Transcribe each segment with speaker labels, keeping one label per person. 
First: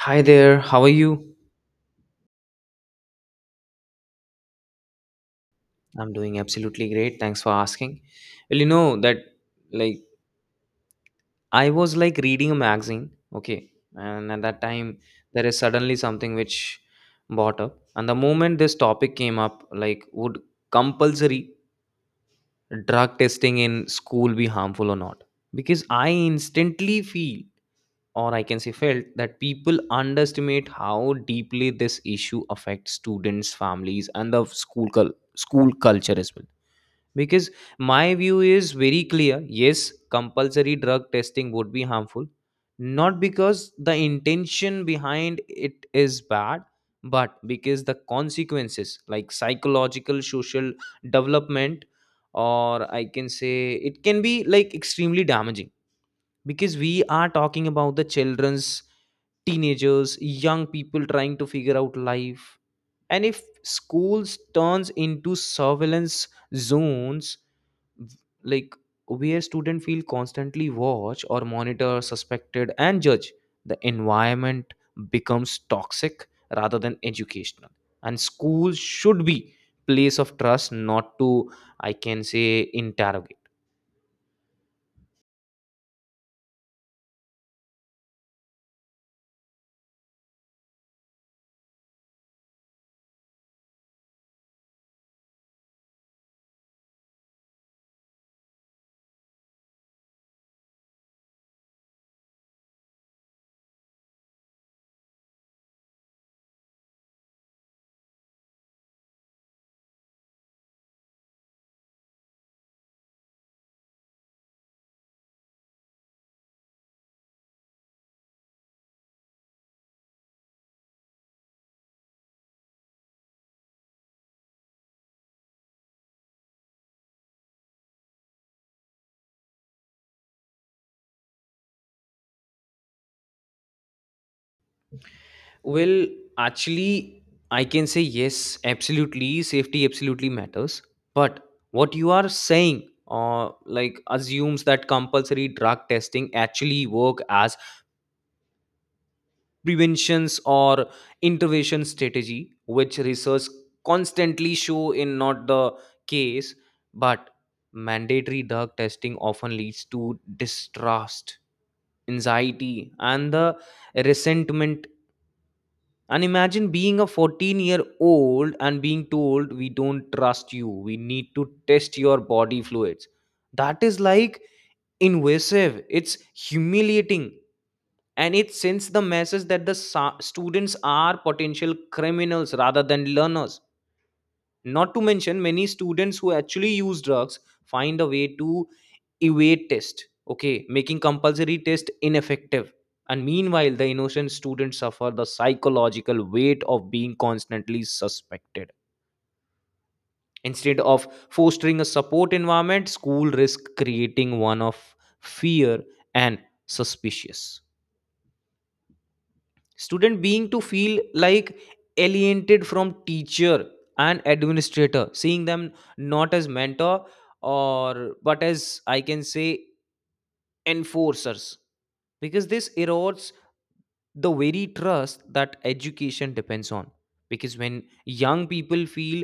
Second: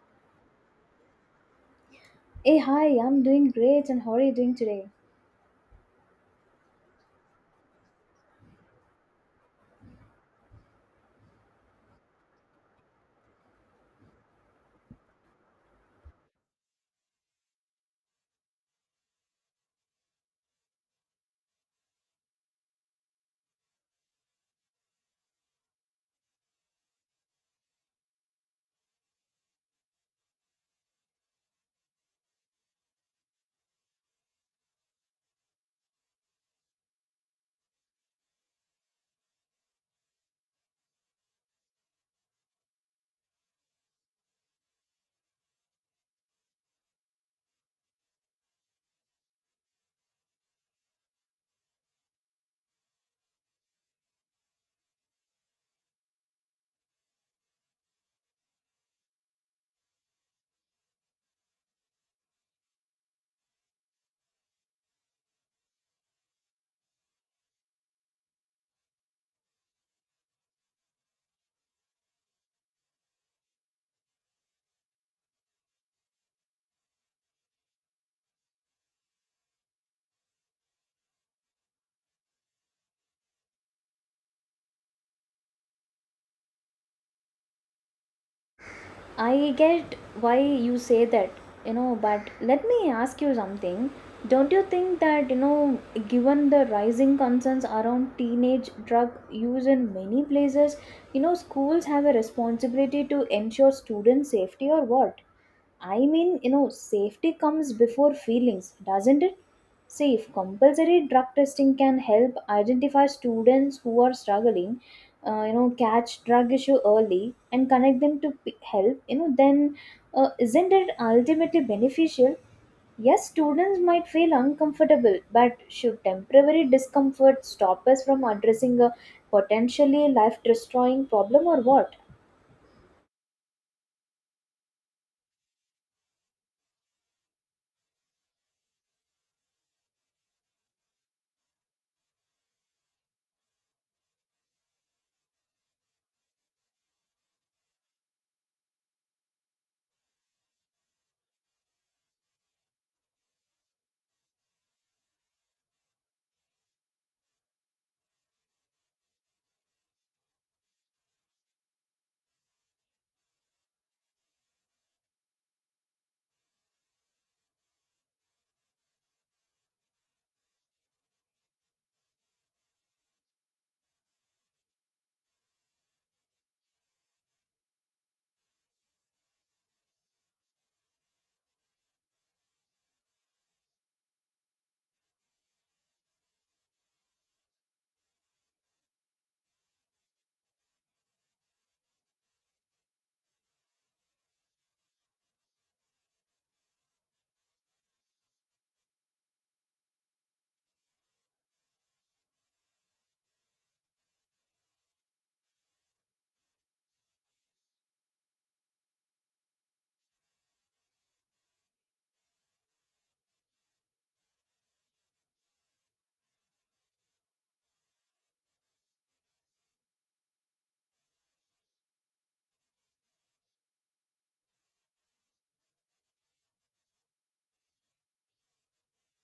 Speaker 1: Hi there, how are you?
Speaker 2: Hey, hi, I'm doing great, and how are you doing today?
Speaker 1: I'm doing absolutely great. Thanks for asking. Well, you know that like I was like reading a magazine, okay, and at that time there is suddenly something which brought up. And the moment this topic came up, like would compulsory drug testing in school be harmful or not? Because I instantly feel or I can say felt that people underestimate how deeply this issue affects students, families, and the school culture as well, because my view is very clear. Yes, compulsory drug testing would be harmful, not because the intention behind it is bad, but because the consequences, like psychological, social development, or I can say, it can be like extremely damaging, because we are talking about the children's, teenagers, young people trying to figure out life. And if schools turns into surveillance zones, like where students feel constantly watched or monitored, suspected, and judged. The environment becomes toxic rather than educational. And schools should be place of trust, not to, I can say, interrogate.
Speaker 2: I get why you say that, you know, but let me ask you something. Don't you think that, you know, given the rising concerns around teenage drug use in many places, you know, schools have a responsibility to ensure student safety or what? I mean, you know, safety comes before feelings, doesn't it? See, if compulsory drug testing can help identify students who are struggling, you know, catch drug issue early and connect them to help, you know, then isn't it ultimately beneficial? Yes, students might feel uncomfortable, but should temporary discomfort stop us from addressing a potentially life destroying problem or what?
Speaker 1: Well, actually, I can say yes, absolutely. Safety absolutely matters. But what you are saying, like assumes that compulsory drug testing actually work as preventions or intervention strategy, which research constantly show in not the case. But mandatory drug testing often leads to distrust, anxiety, and the resentment. And imagine being a 14-year-old and being told, we don't trust you, we need to test your body fluids. That is like invasive, it's humiliating, and it sends the message that the students are potential criminals rather than learners. Not to mention, many students who actually use drugs find a way to evade test, okay, making compulsory test ineffective, and meanwhile the innocent students suffer the psychological weight of being constantly suspected. Instead of fostering a support environment, school risk creating one of fear and suspicious. Student being to feel like alienated from teacher and administrator, seeing them not as mentor or but as I can say enforcers, because this erodes the very trust that education depends on. Because when young people feel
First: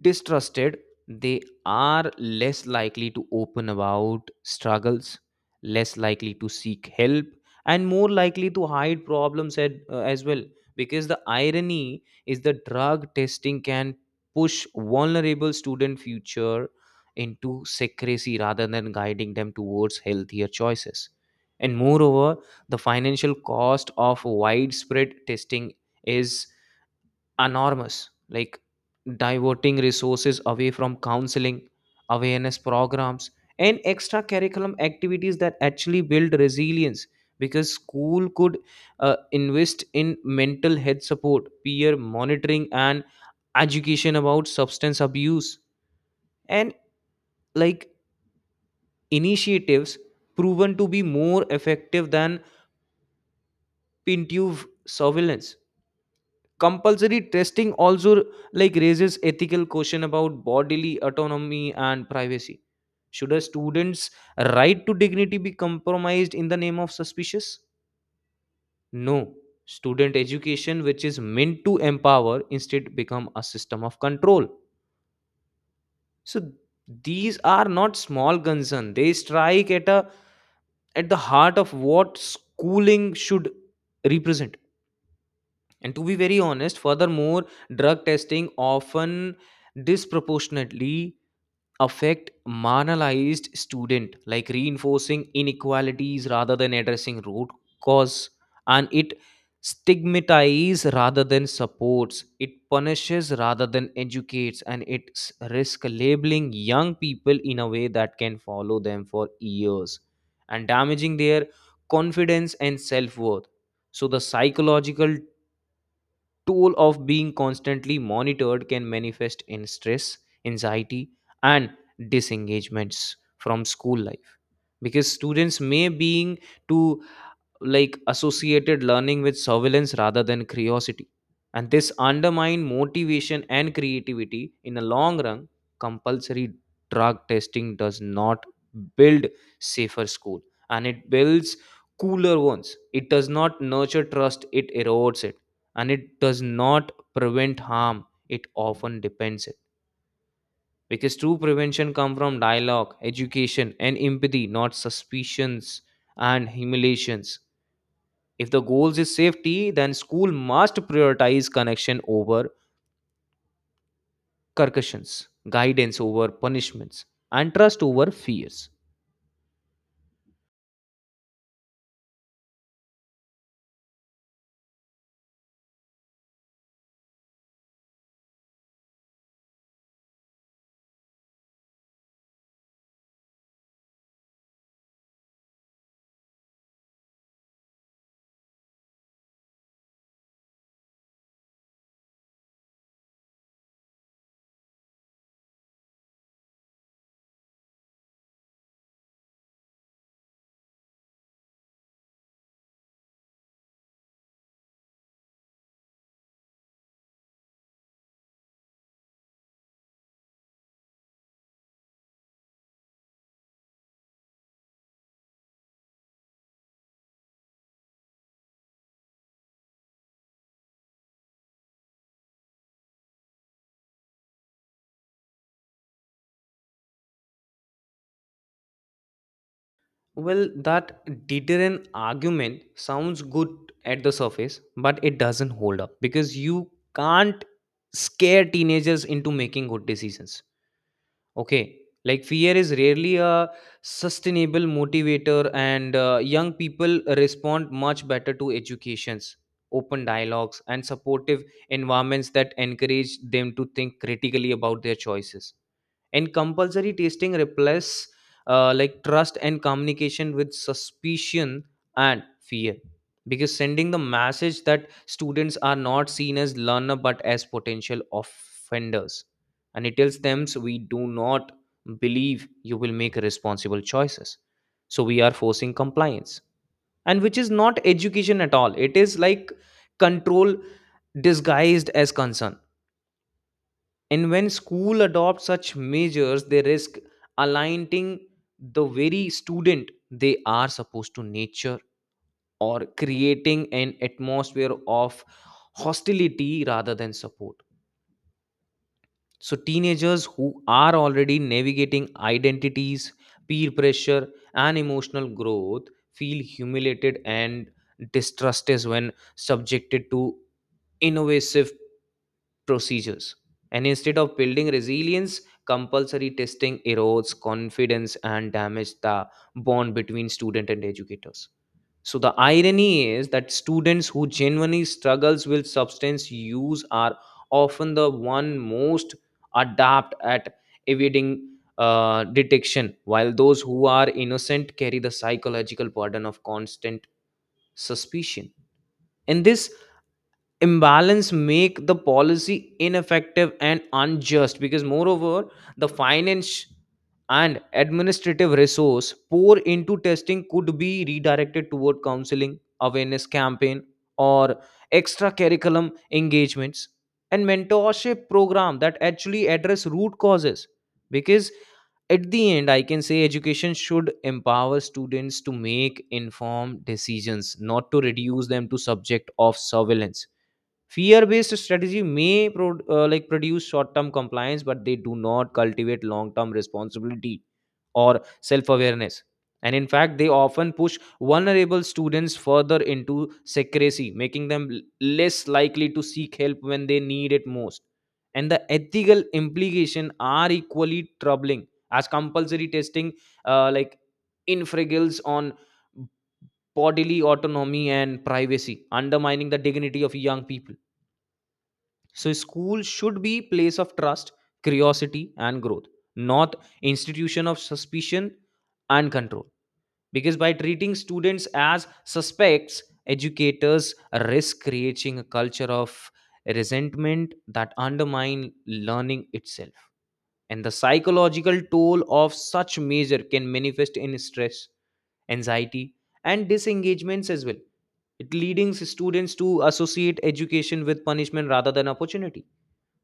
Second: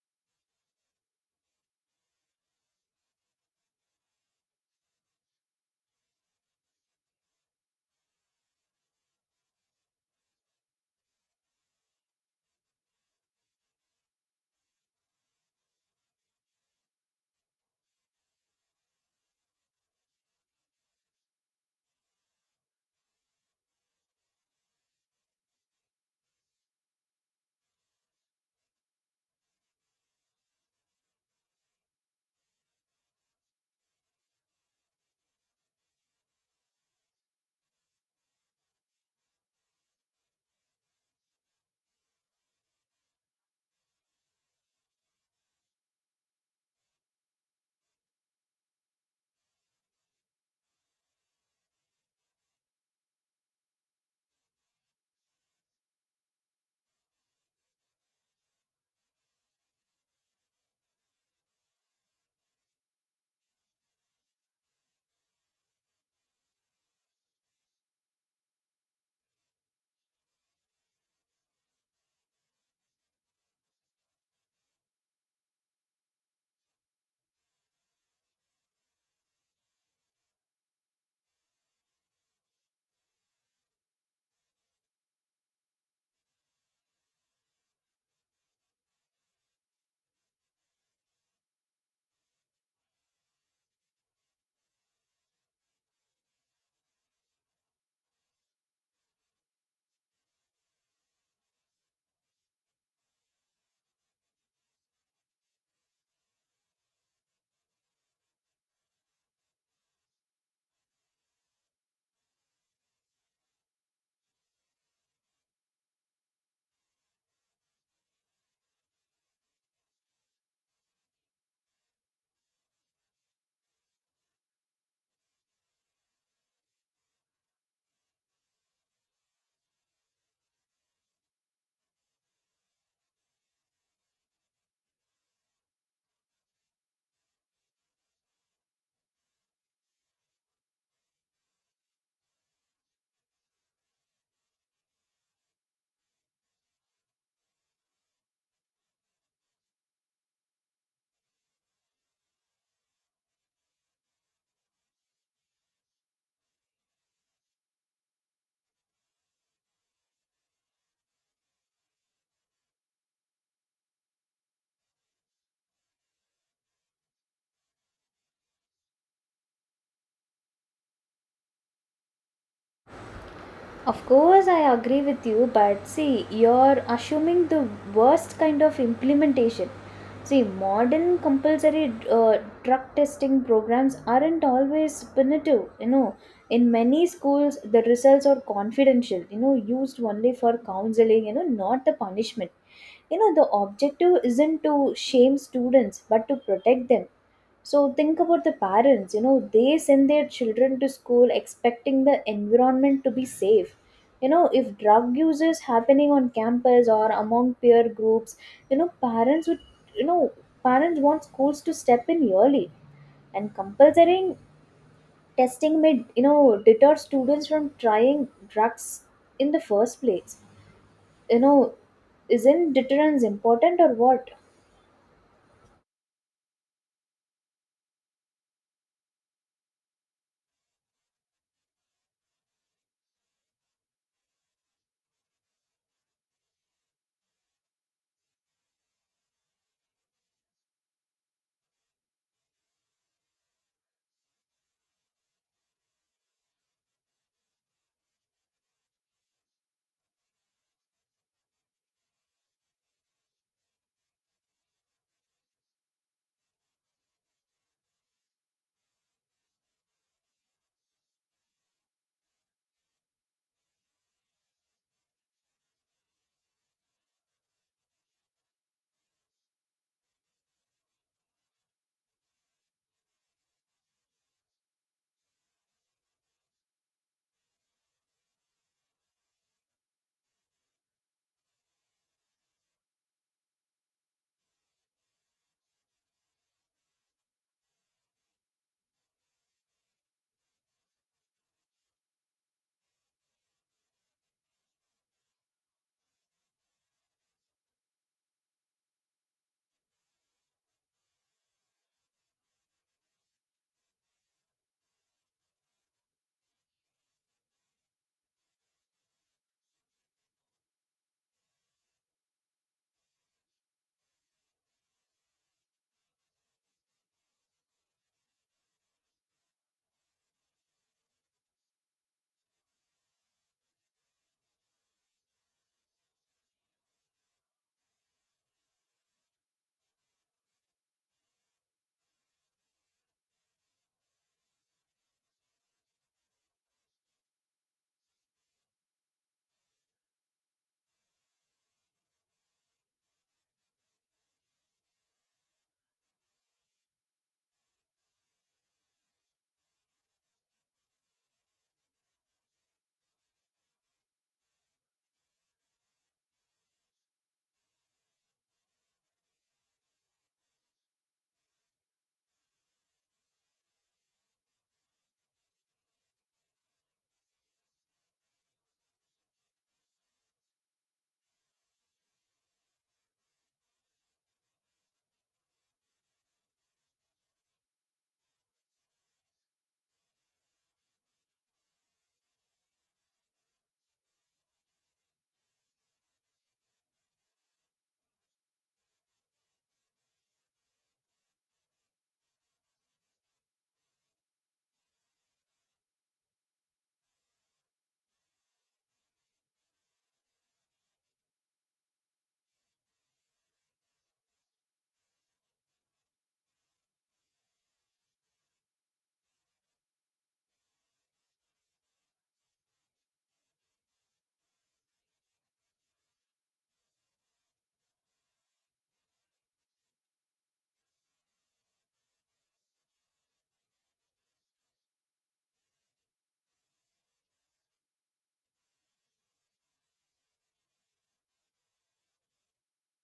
Speaker 1: distrusted, they are less likely to open about struggles, less likely to seek help, and more likely to hide problems at, as well. Because the irony is the drug testing can push vulnerable student future into secrecy rather than guiding them towards healthier choices. And moreover, the financial cost of widespread testing is enormous, like diverting resources away from counseling, awareness programs, and extra curriculum activities that actually build resilience, because school could invest in mental health support, peer monitoring, and education about substance abuse and like initiatives proven to be more effective than pintuve surveillance. Compulsory testing also like raises ethical question about bodily autonomy and privacy. Should a student's right to dignity be compromised in the name of suspicious? No, student education, which is meant to empower, instead become a system of control. So these are not small concerns, they strike at the heart of what schooling should represent. And to be very honest, furthermore, drug testing often disproportionately affect marginalized student, like reinforcing inequalities rather than addressing root cause, and it stigmatizes rather than supports, it punishes rather than educates, and it risk labeling young people in a way that can follow them for years and damaging their confidence and self worth. So the psychological toll of being constantly monitored can manifest in stress, anxiety, and disengagements from school life, because students may being to like associated learning with surveillance rather than curiosity. And this undermine motivation and creativity in the long run. Compulsory drug testing does not build safer school, and it builds cooler ones. It does not nurture trust, it erodes it, and it does not prevent harm, it often depends it, because true prevention come from dialogue, education, and empathy, not suspicions and humiliations. If the goals is safety, then school must prioritize connection over concussions, guidance over punishments, and trust over fears.
Speaker 2: Of course, I agree with you, but see, you're assuming the worst kind of implementation. See, modern compulsory drug testing programs aren't always punitive. You know, in many schools, the results are confidential, you know, used only for counseling, you know, not the punishment. You know, the objective isn't to shame students, but to protect them, so think about the parents. You know, they send their children to school expecting the environment to be safe. You know, if drug use is happening on campus or among peer groups, you know, parents would, you know, parents want schools to step in early. And compulsory testing may, you know, deter students from trying drugs in the first place. You know, isn't deterrence important or what?
Speaker 1: Well, that deterrent argument sounds good at the surface, but it doesn't hold up because you can't scare teenagers into making good decisions. Okay. Like fear is rarely a sustainable motivator, and young people respond much better to educations, open dialogues, and supportive environments that encourage them to think critically about their choices. And compulsory testing replace like trust and communication with suspicion and fear, because sending the message that students are not seen as learner but as potential offenders, and it tells them, so we do not believe you will make responsible choices, so we are forcing compliance, and which is not education at all, it is like control disguised as concern. And when school adopt such measures, they risk aligning the very student they are supposed to nature or creating an atmosphere of hostility rather than support. So teenagers who are already navigating identities, peer pressure, and emotional growth feel humiliated and distrusted when subjected to innovative procedures. And instead of building resilience, compulsory testing erodes confidence and damages the bond between student and educators. So the irony is that students who genuinely struggles with substance use are often the one most adept at evading detection, while those who are innocent carry the psychological burden of constant suspicion. In this imbalance make the policy ineffective and unjust, because moreover the finance and administrative resource pour into testing could be redirected toward counseling awareness campaign or extra curriculum engagements and mentorship program that actually address root causes. Because at the end I can say education should empower students to make informed decisions, not to reduce them to subject of surveillance. Fear-based strategy may like produce short-term compliance, but they do not cultivate long-term responsibility or self-awareness. And in fact, they often push vulnerable students further into secrecy, making them less likely to seek help when they need it most. And the ethical implications are equally troubling, as compulsory testing like infringes on bodily autonomy and privacy, undermining the dignity of young people. So school should be place of trust, curiosity, and growth, not institution of suspicion and control, because by treating students as suspects, educators risk creating a culture of resentment that undermine learning itself. And the psychological toll of such measure can manifest in stress, anxiety, and disengagements as well, it leading students to associate education with punishment rather than opportunity.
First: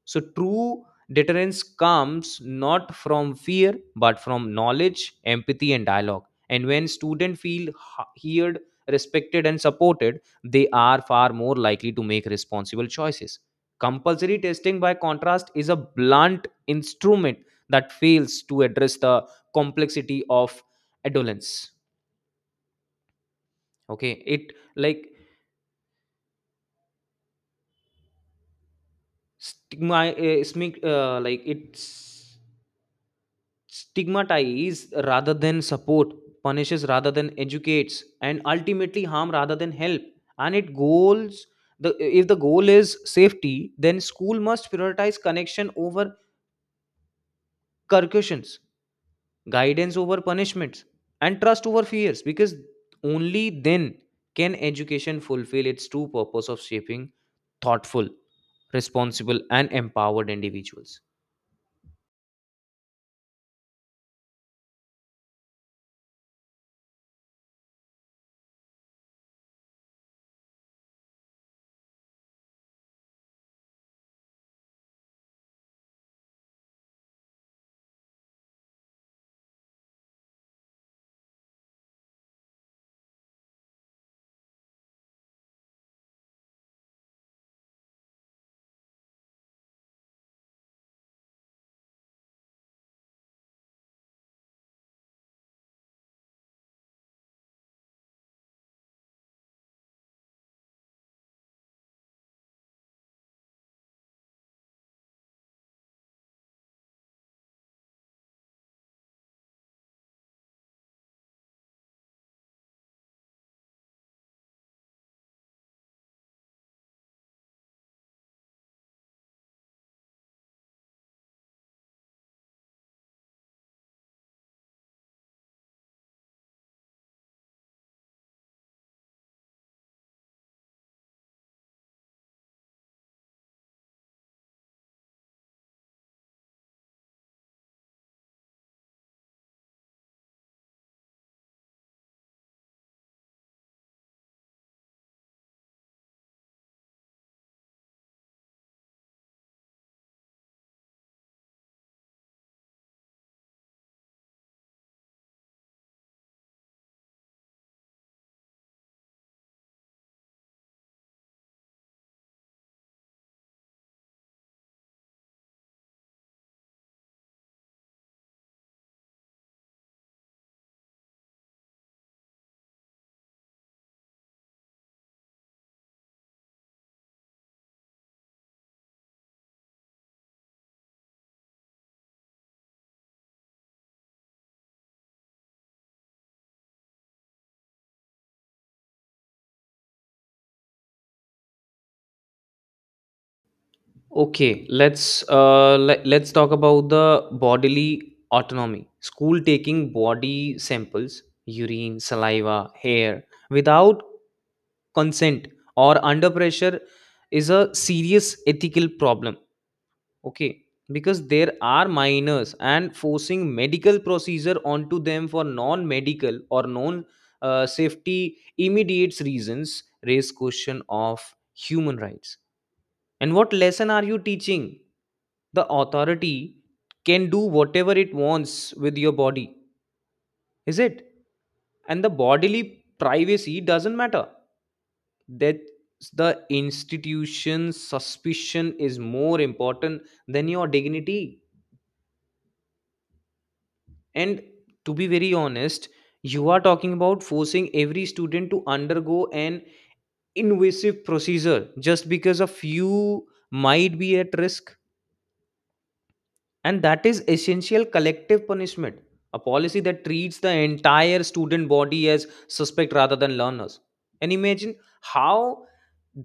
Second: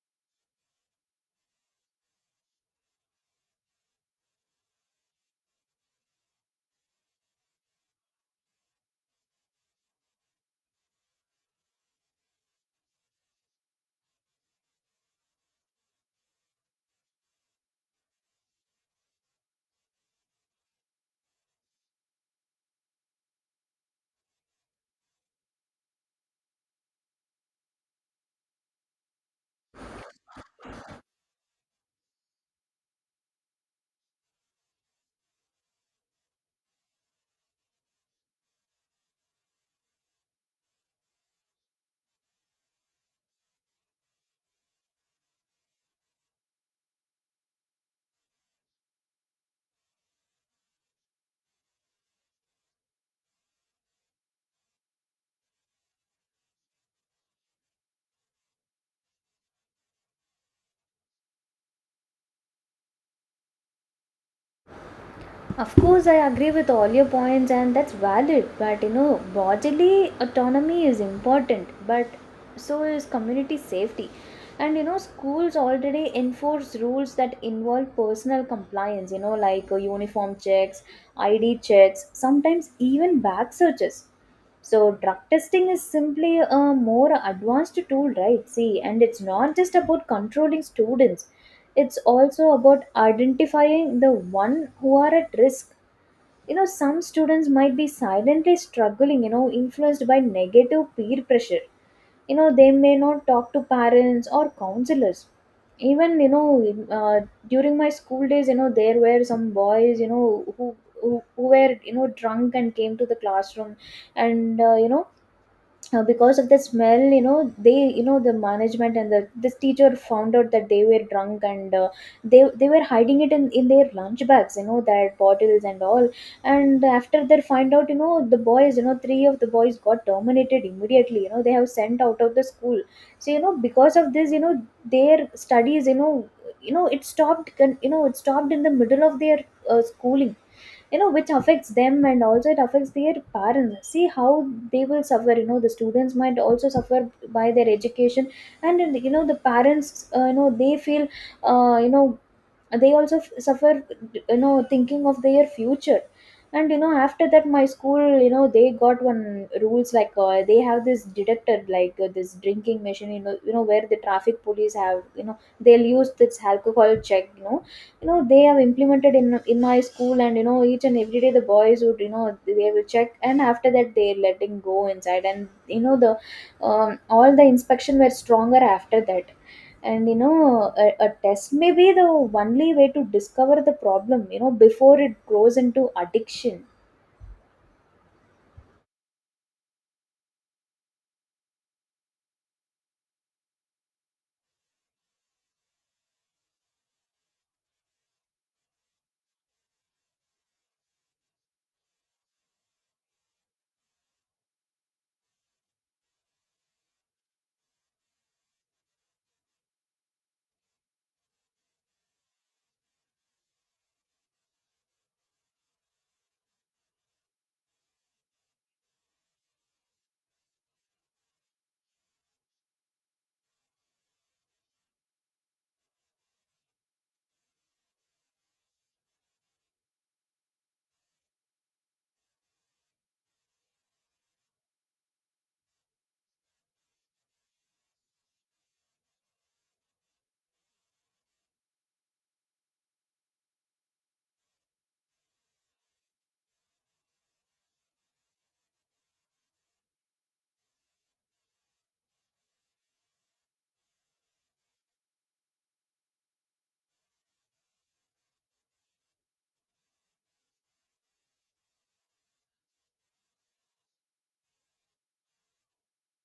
Speaker 1: So, true deterrence comes not from fear but from knowledge, empathy, and dialogue. And when students feel heard, respected, and supported, they are far more likely to make responsible choices. Compulsory testing, by contrast, is a blunt instrument that fails to address the complexity of adolescence. Okay, it like stigma, smi- like it's stigmatize rather than support, punishes rather than educates, and ultimately harm rather than help. And it goals the if the goal is safety, then school must prioritize connection over concussions, guidance over punishments, and trust over fears, because only then can education fulfill its true purpose of shaping thoughtful, responsible, and empowered individuals.
Speaker 2: Of course, I agree with all your points, and that's valid. But you know, bodily autonomy is important, but so is community safety. And you know, schools already enforce rules that involve personal compliance, you know, like uniform checks, ID checks, sometimes even bag searches. So drug testing is simply a more advanced tool, right? See, and it's not just about controlling students. It's also about identifying the one who are at risk. You know, some students might be silently struggling, you know, influenced by negative peer pressure. You know, they may not talk to parents or counselors even, you know, during my school days, you know, there were some boys, you know, who were, you know, drunk and came to the classroom, and you know, because of the smell, you know, they, you know, the management and the this teacher found out that they were drunk, and they were hiding it in their lunch bags, you know, their bottles and all. And after they find out, you know, the boys, you know, three of the boys got terminated immediately. You know, they have sent out of the school. So, you know, because of this, you know, their studies, you know, you know it stopped you know it stopped in the middle of their schooling, you know, which affects them and also it affects their parents. See how they will suffer. You know, the students might also suffer by their education. And you know the parents, you know, they feel, you know, they also suffer, you know, thinking of their future. And you know, after that, my school, you know, they got one rules like, they have this detector like, this drinking machine, you know, you know where the traffic police have, you know, they'll use this alcohol check, you know, you know they have implemented in my school. And you know, each and every day the boys would, you know, they will check, and after that they let him go inside. And you know the, all the inspection were stronger after that. And you know a test may be the only way to discover the problem, you know, before it grows into addiction.
Speaker 1: Okay, let's talk about the bodily autonomy. School taking body samples, urine, saliva, hair without consent or under pressure is a serious ethical problem. Okay, because there are minors and forcing medical procedure onto them for non-medical or non safety immediate reasons raise question of human rights. And what lesson are you teaching? The authority can do whatever it wants with your body, is it? And the bodily privacy doesn't matter. That the institution's suspicion is more important than your dignity. And to be very honest, you are talking about forcing every student to undergo an invasive procedure just because a few might be at risk, and that is essential collective punishment, a policy that treats the entire student body as suspect rather than learners. And imagine how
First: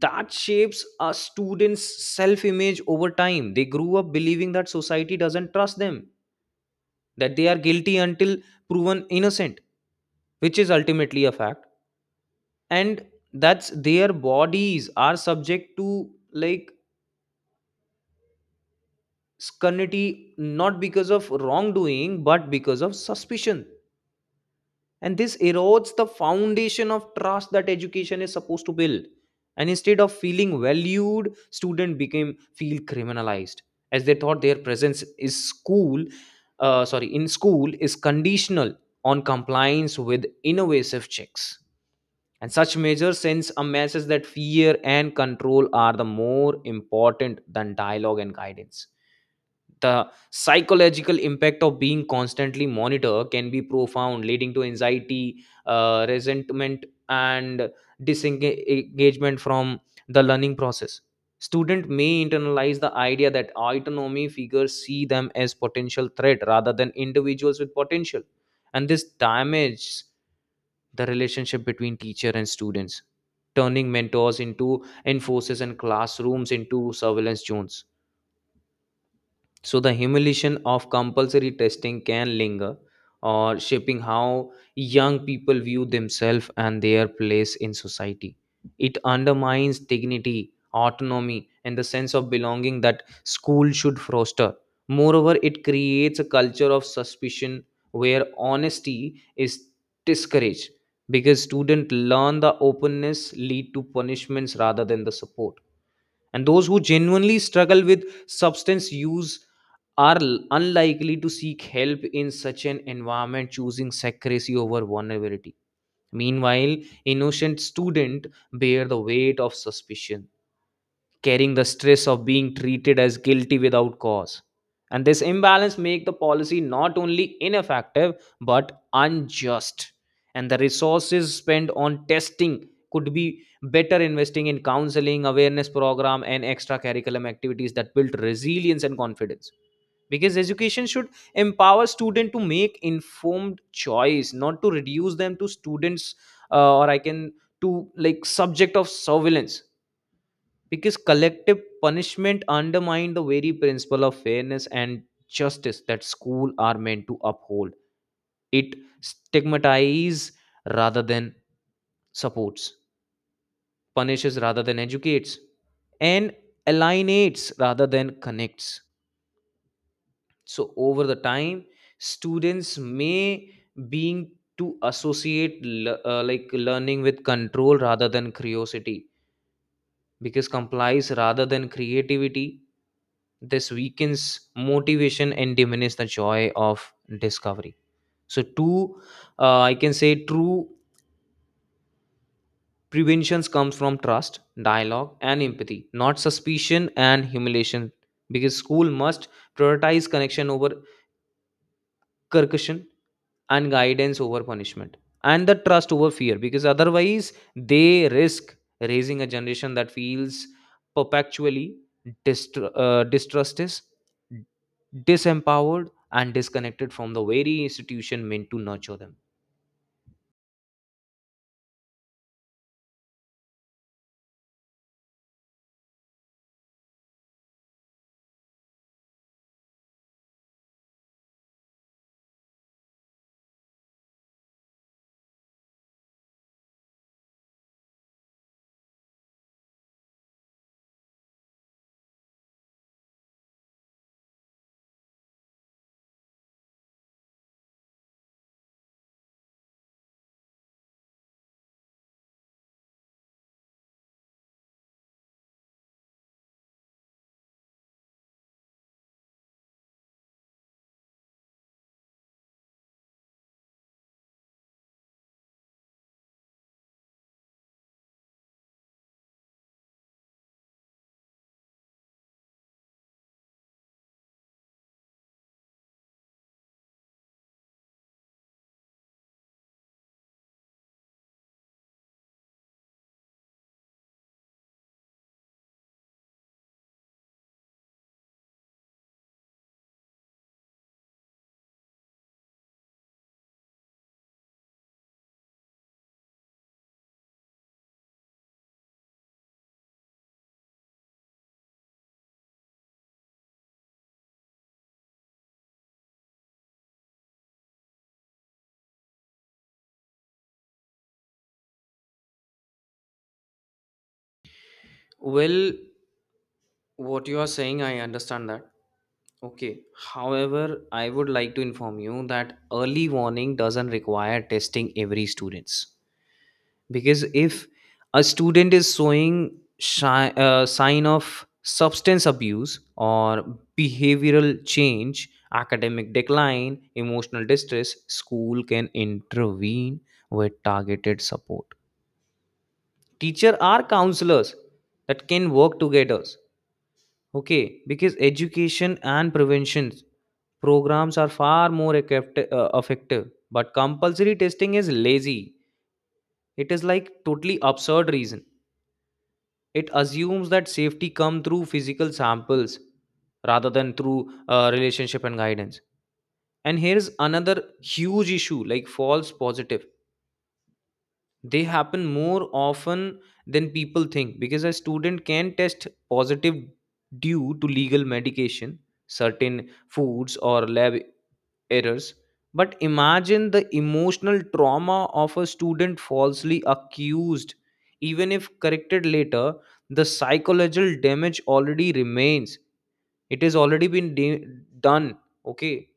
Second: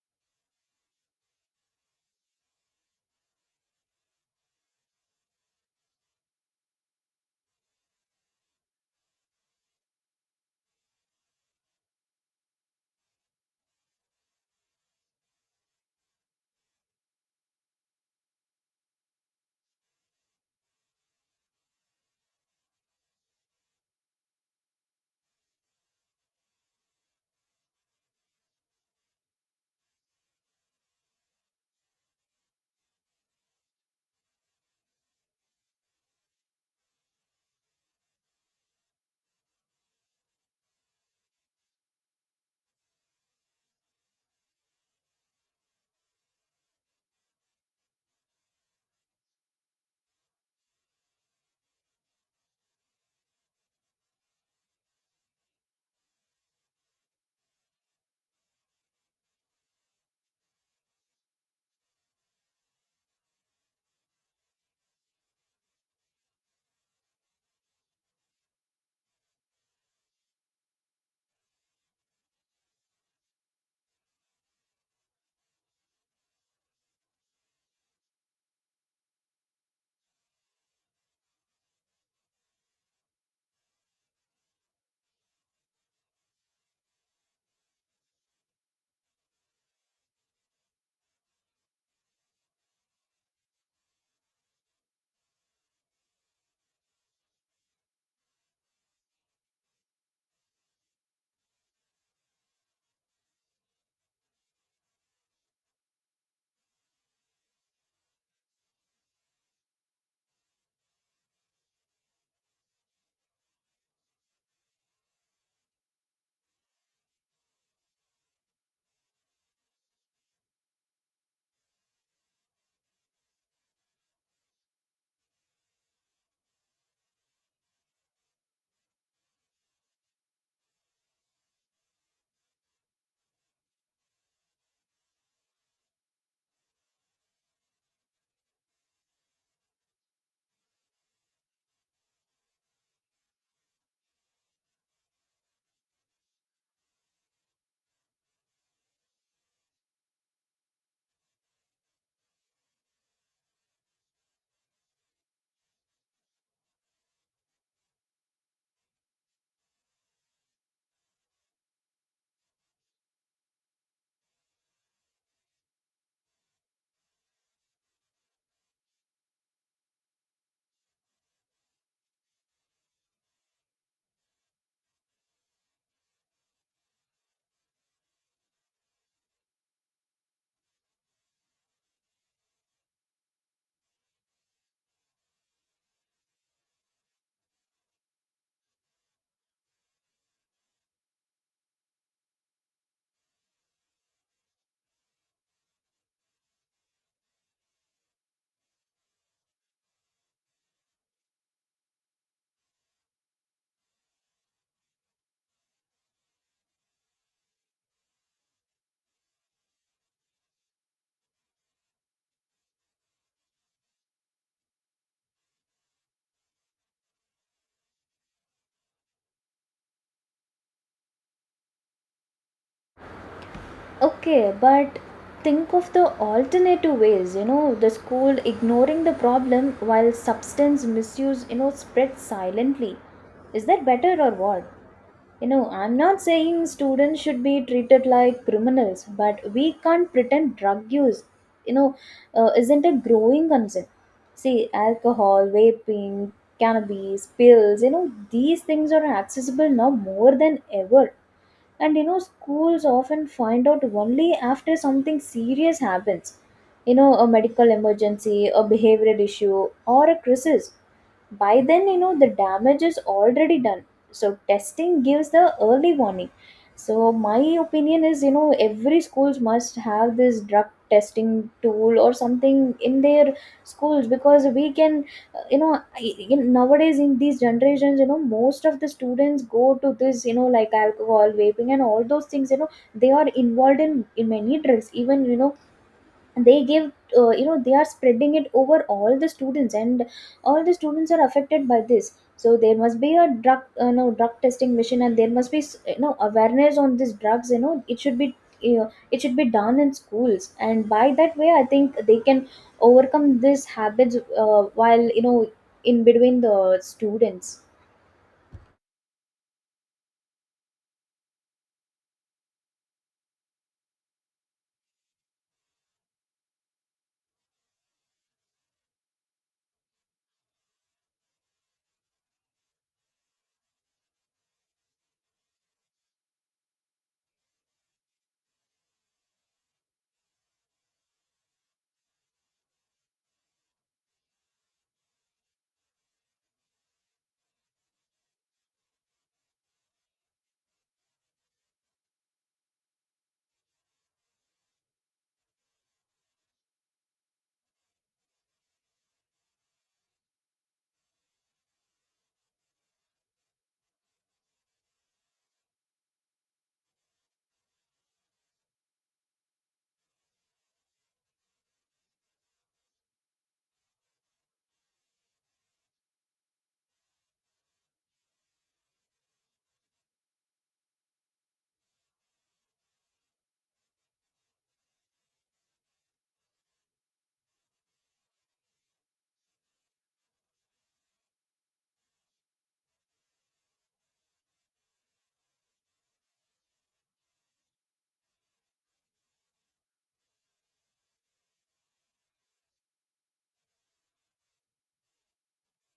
Speaker 1: that shapes a student's self image over time. They grew up believing that society doesn't trust them, that they are guilty until proven innocent, which is ultimately a fact. And that's their bodies are subject to like scrutiny, not because of wrongdoing but because of suspicion. And this erodes the foundation of trust that education is supposed to build. And instead of feeling valued, student became feel criminalized, as they thought their presence is school sorry in school is conditional on compliance with innovative checks. And such measures sends a message that fear and control are the more important than dialogue and guidance. The psychological impact of being constantly monitored can be profound, leading to anxiety, resentment, and disengagement from the learning process. Student may internalize the idea that autonomy figures see them as potential threat rather than individuals with potential. And this damages the relationship between teacher and students, turning mentors into enforcers and classrooms into surveillance zones. So the humiliation of compulsory testing can linger or shaping how young people view themselves and their place in society. It undermines dignity, autonomy, and the sense of belonging that school should foster. Moreover, it creates a culture of suspicion where honesty is discouraged because students learn the openness lead to punishments rather than the support, and those who genuinely struggle with substance use are unlikely to seek help in such an environment, choosing secrecy over vulnerability. Meanwhile, innocent students bear the weight of suspicion, carrying the stress of being treated as guilty without cause, and this imbalance make the policy not only ineffective but unjust. And the resources spent on testing could be better investing in counseling awareness program and extra activities that build resilience and confidence, because education should empower students to make informed choice, not to reduce them to students, or I can, to like subject of surveillance, because collective punishment undermined the very principle of fairness and justice that school are meant to uphold. It stigmatizes rather than supports, punishes rather than educates, and alienates rather than connects. So over the time, students may being to associate like learning with control rather than curiosity, because complies rather than creativity. This weakens motivation and diminish the joy of discovery. So two I can say true preventions comes from trust, dialogue and empathy, not suspicion and humiliation, because school must prioritize connection over coercion, and guidance over punishment, and the trust over fear, because otherwise they risk raising a generation that feels perpetually distrusted, disempowered and disconnected from the very institution meant to nurture them.
Speaker 2: Okay, but think of the alternative ways, you know, the school ignoring the problem while substance misuse, you know, spreads silently. Is that better or what? You know, I'm not saying students should be treated like criminals, but we can't pretend drug use, you know, isn't a growing concern. See, alcohol, vaping, cannabis, pills, you know, these things are accessible now more than ever, and you know, schools often find out only after something serious happens. You know, a medical emergency, a behavioral issue, or a crisis. By then, you know, the damage is already done. So, testing gives the early warning. So, my opinion is, you know, every schools must have this drug testing tool or something in their schools, because we can, you know, in nowadays, in these generations, you know, most of the students go to this, you know, like alcohol, vaping, and all those things. You know, they are involved in many drugs, even, you know, they give, you know, they are spreading it over all the students, and all the students are affected by this. So there must be a drug, no, drug testing machine, and there must be, you know, awareness on these drugs. You know, it should be, you know, it should be done in schools, and by that way I think they can overcome these habits, while, you know, in between the students.
Speaker 1: Well, what you are saying, I understand that. Okay. However, I would like to inform you that early warning doesn't require testing every students, because if a student is showing sign of substance abuse or behavioral change, academic decline, emotional distress, school can intervene with targeted support. Teacher are counselors that can work together. Okay, because education and preventions programs are far more effective. But compulsory testing is lazy. It is like totally absurd reason. It assumes that safety come through physical samples rather than through relationship and guidance. And here is another huge issue, like false positive. They happen more often than people think, because a student can test positive due to legal medication, certain foods or lab errors. But imagine the emotional trauma of a student falsely accused. Even if corrected later, the psychological damage already remains. It has already been done. Okay,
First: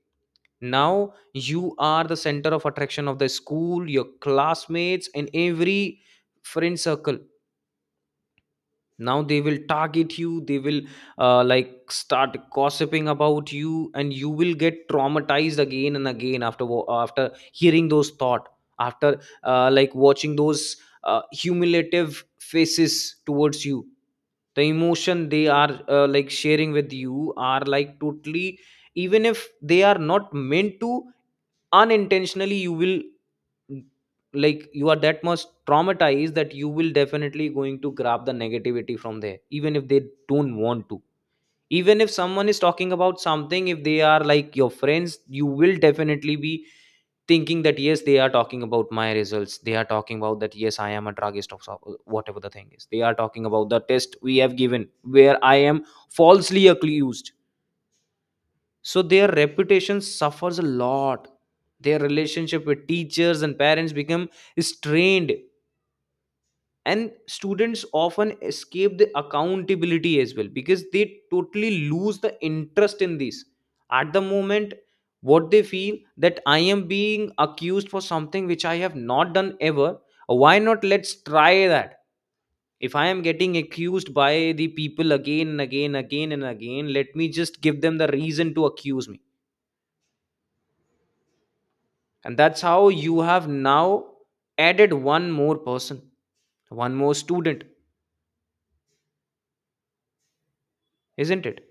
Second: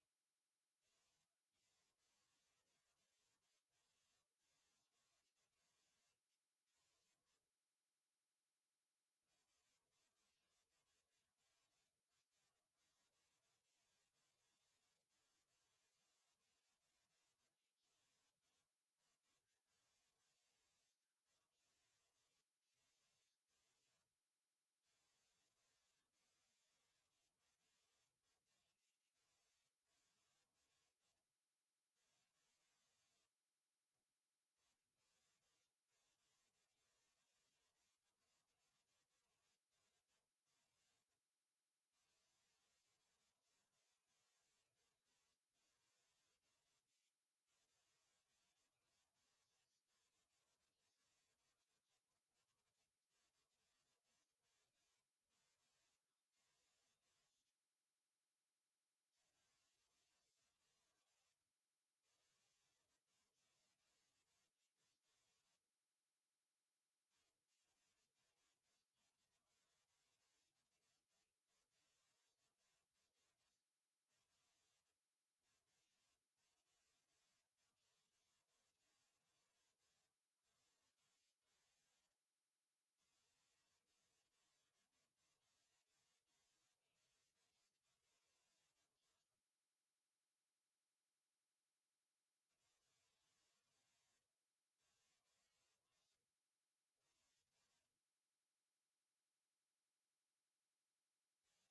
Speaker 1: now you are the center of attraction of the school, your classmates and every friend circle. Now they will target you, they will like start gossiping about you, and you will get traumatized again and again, after hearing those thought, after like watching those humiliative faces towards you. The emotion they are like sharing with you are like totally, even if they are not meant to, unintentionally, you will, like, you are that much traumatized that you will definitely going to grab the negativity from there, even if they don't want to. Even if someone is talking about something, if they are like your friends, you will definitely be thinking that yes, they are talking about my results, they are talking about that, yes, I am a druggist of whatever the thing is, they are talking about the test we have given where I am falsely accused. So their reputation suffers a lot, their relationship with teachers and parents become strained, and students often escape the accountability as well, because they totally lose the interest in this. At the moment, what they feel that I am being accused for something which I have not done ever. Why not, let's try that. If I am getting accused by the people again and again, again and again, let me just give them the reason to accuse me. And that's how you have now added one more person, one more student. Isn't it?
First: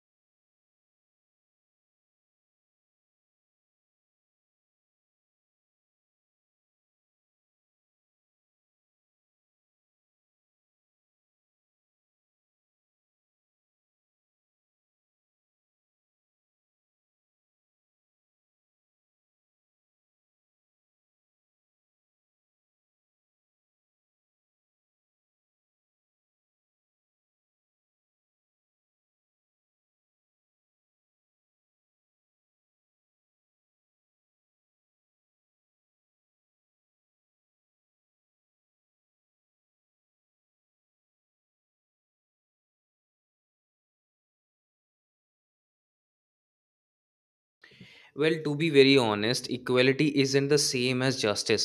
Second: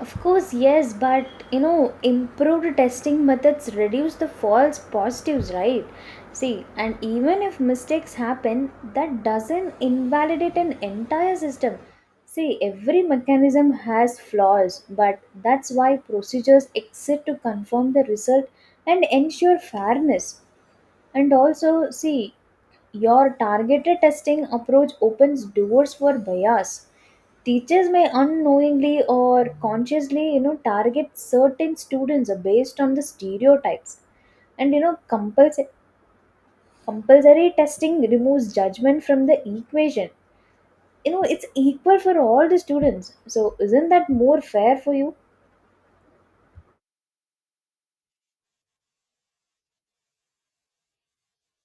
Speaker 2: Of course, yes, but you know, improved testing methods reduce the false positives, right? See, and even if mistakes happen, that doesn't invalidate an entire system. See, every mechanism has flaws, but that's why procedures exist to confirm the result and ensure fairness. And also, see, your targeted testing approach opens doors for bias. Teachers may unknowingly or consciously, you know, target certain students based on the stereotypes. And you know, compulsory testing removes judgment from the equation. You know, it's equal for all the students. So, isn't that more fair for you?
Speaker 1: Well, to be very honest, equality isn't the same as justice,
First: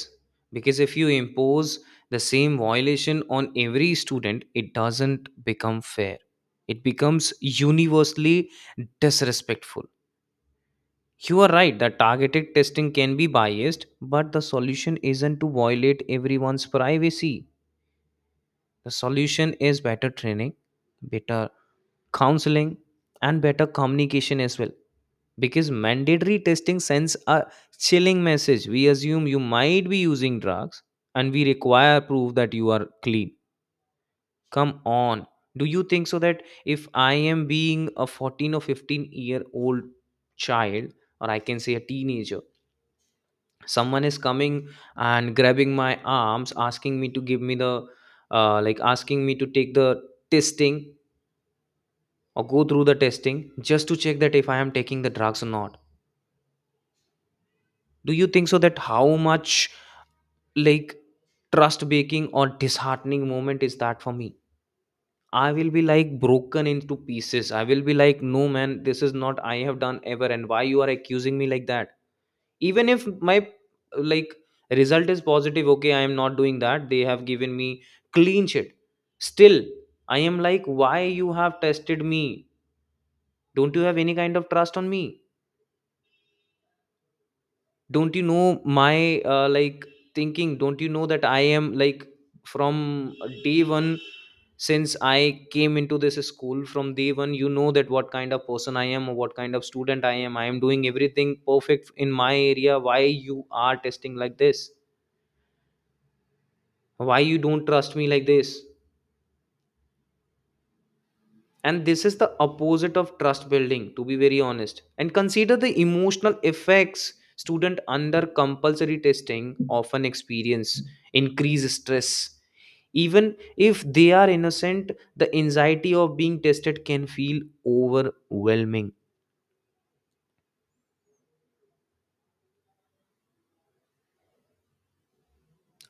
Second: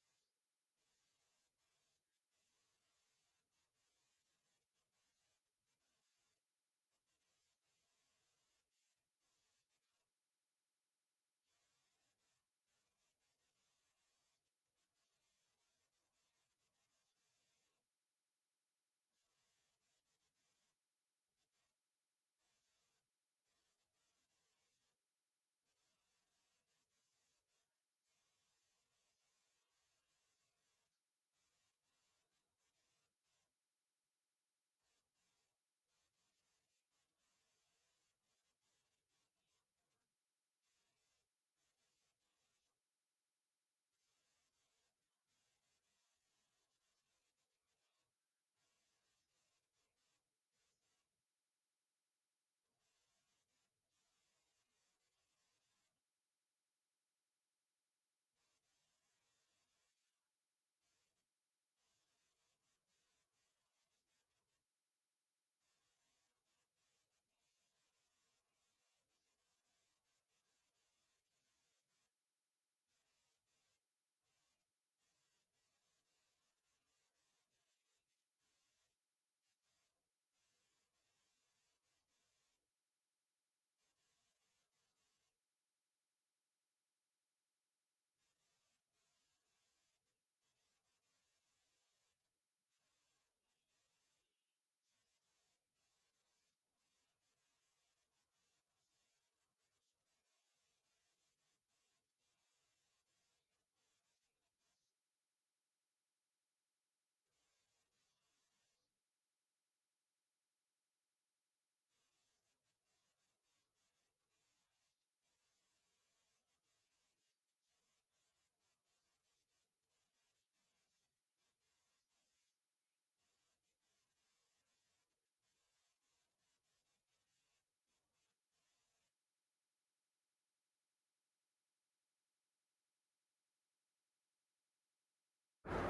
Speaker 1: because if you impose the same violation on every student, it doesn't become fair, it becomes universally disrespectful. You are right that targeted testing can be biased, but the solution isn't to violate everyone's privacy. The solution is better training, better counseling, and better communication as well, because mandatory testing sends a chilling message: we assume you might be using drugs, and we require proof that you are clean. Come on, do you think so that if I am being a 14 or 15-year-old child, or I can say a teenager, someone is coming and grabbing my arms, asking me to give me the, like asking me to take the testing, or go through the testing just to check that if I am taking the drugs or not. Do you think so that how much, like, trust breaking or disheartening moment is that for me? I will be like broken into pieces. I will be like, no man, this is not I have done ever, and why you are accusing me like that? Even if my, like, result is positive, okay, I am not doing that. They have given me clean shit. Still, I am like, why you have tested me? Don't you have any kind of trust on me? Don't you know my like thinking? Don't you know that I am like, from day one, since I came into this school, from day one, you know that what kind of person I am, or what kind of student I am. I am doing everything perfect in my area, why you are testing like this? Why you don't trust me like this? And this is the opposite of trust building, to be very honest. And consider the emotional effects. Student under compulsory testing often experience increased stress. Even if they are innocent, the anxiety of being tested can feel overwhelming.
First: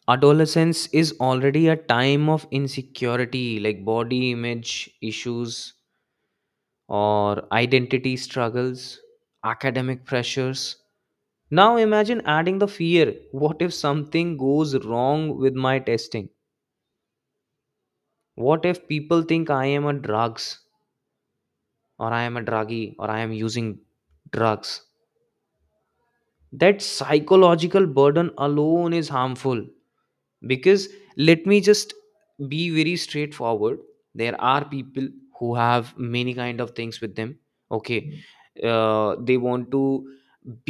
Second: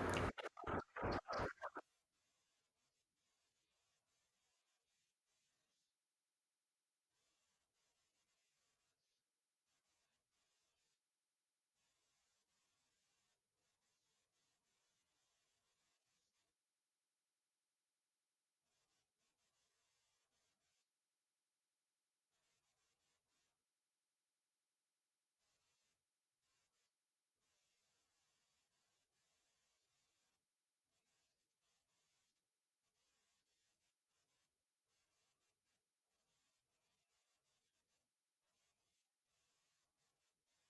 Speaker 1: Adolescence is already a time of insecurity, like body image issues, or identity struggles, academic pressures. Now imagine adding the fear: what if something goes wrong with my testing? What if people think I am a drugs, or I am a druggie, or I am using drugs? That psychological burden alone is harmful. Because, let me just be very straightforward, there are people who have many kind of things with them. Okay, they want to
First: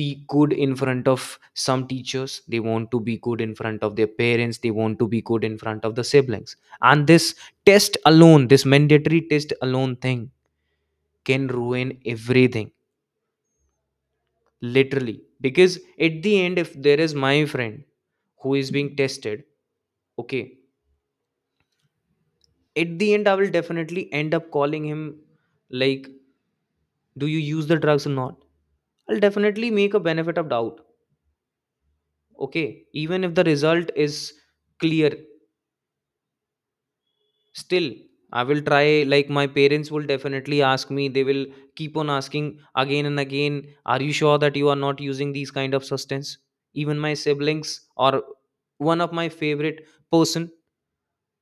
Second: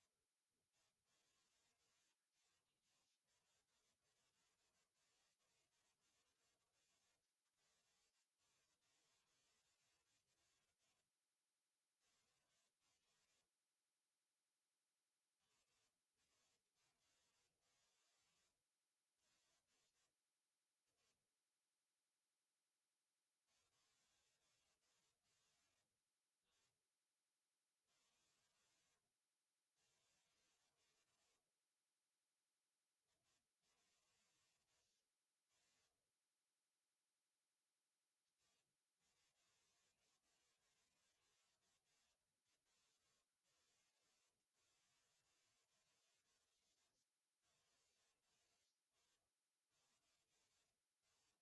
Speaker 1: be good in front of some teachers, they want to be good in front of their parents, they want to be good in front of the siblings, and this test alone, this mandatory test alone thing, can ruin everything, literally. Because at the end, if there is my friend who is being tested, okay, at the end, I will definitely end up calling him, like, do you use the drugs or not? I'll definitely make a benefit of doubt. Okay. Even if the result is clear, still I will try, like my parents will definitely ask me. They will keep on asking again and again, are you sure that you are not using these kind of substance? Even my siblings, or one of my favorite person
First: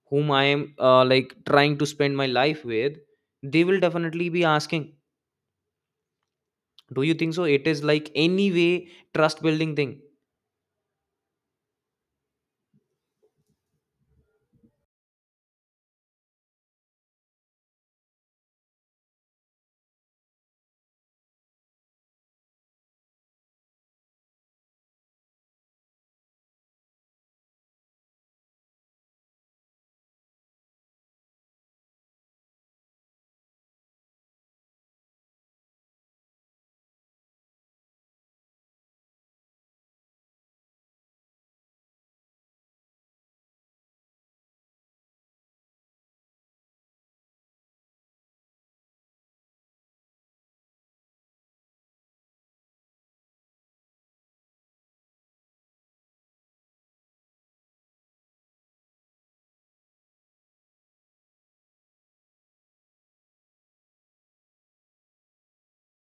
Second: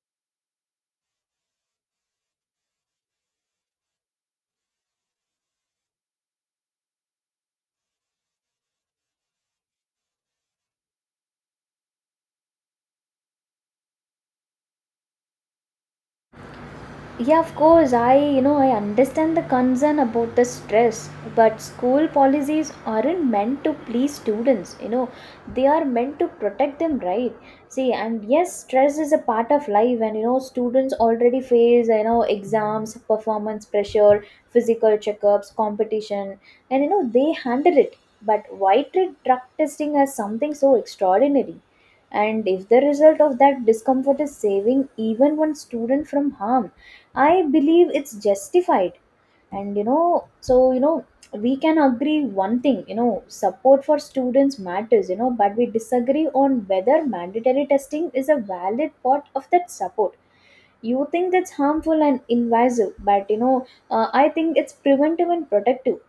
Speaker 1: whom I am like trying to spend my life with, they will definitely be asking. Do you think so? It is like any way trust building thing.
Speaker 2: Yeah, of course. I, you know, I understand the concern about the stress, but school policies aren't meant to please students, you know, they are meant to protect them, right? See, and yes, stress is a part of life, and you know, students already face, you know, exams, performance pressure, physical checkups, competition, and you know, they handle it. But why treat drug testing as something so extraordinary? And if the result of that discomfort is saving even one student from harm? I believe it's justified. And you know, so, you know, we can agree one thing, you know, support for students matters, you know, but we disagree on whether mandatory testing is a valid part of that support. You think that's harmful and invasive, but you know, I think it's preventive and protective.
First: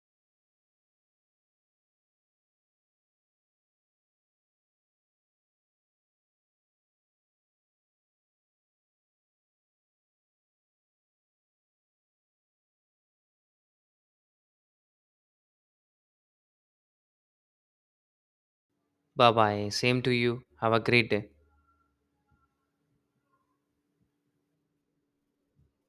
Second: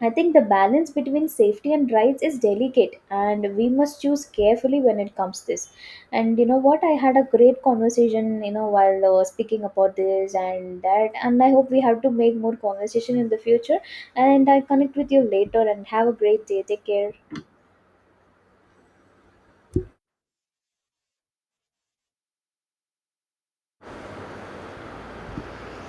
Speaker 2: I think the balance between safety and rights is delicate, and we must choose carefully when it comes to this. And you know what? I had a great conversation, you know, while speaking about this and that. And I hope we have to make more conversation in the future. And I connect with you later. And have a great day. Take care.
Speaker 1: Bye bye. Same to you. Have a great day.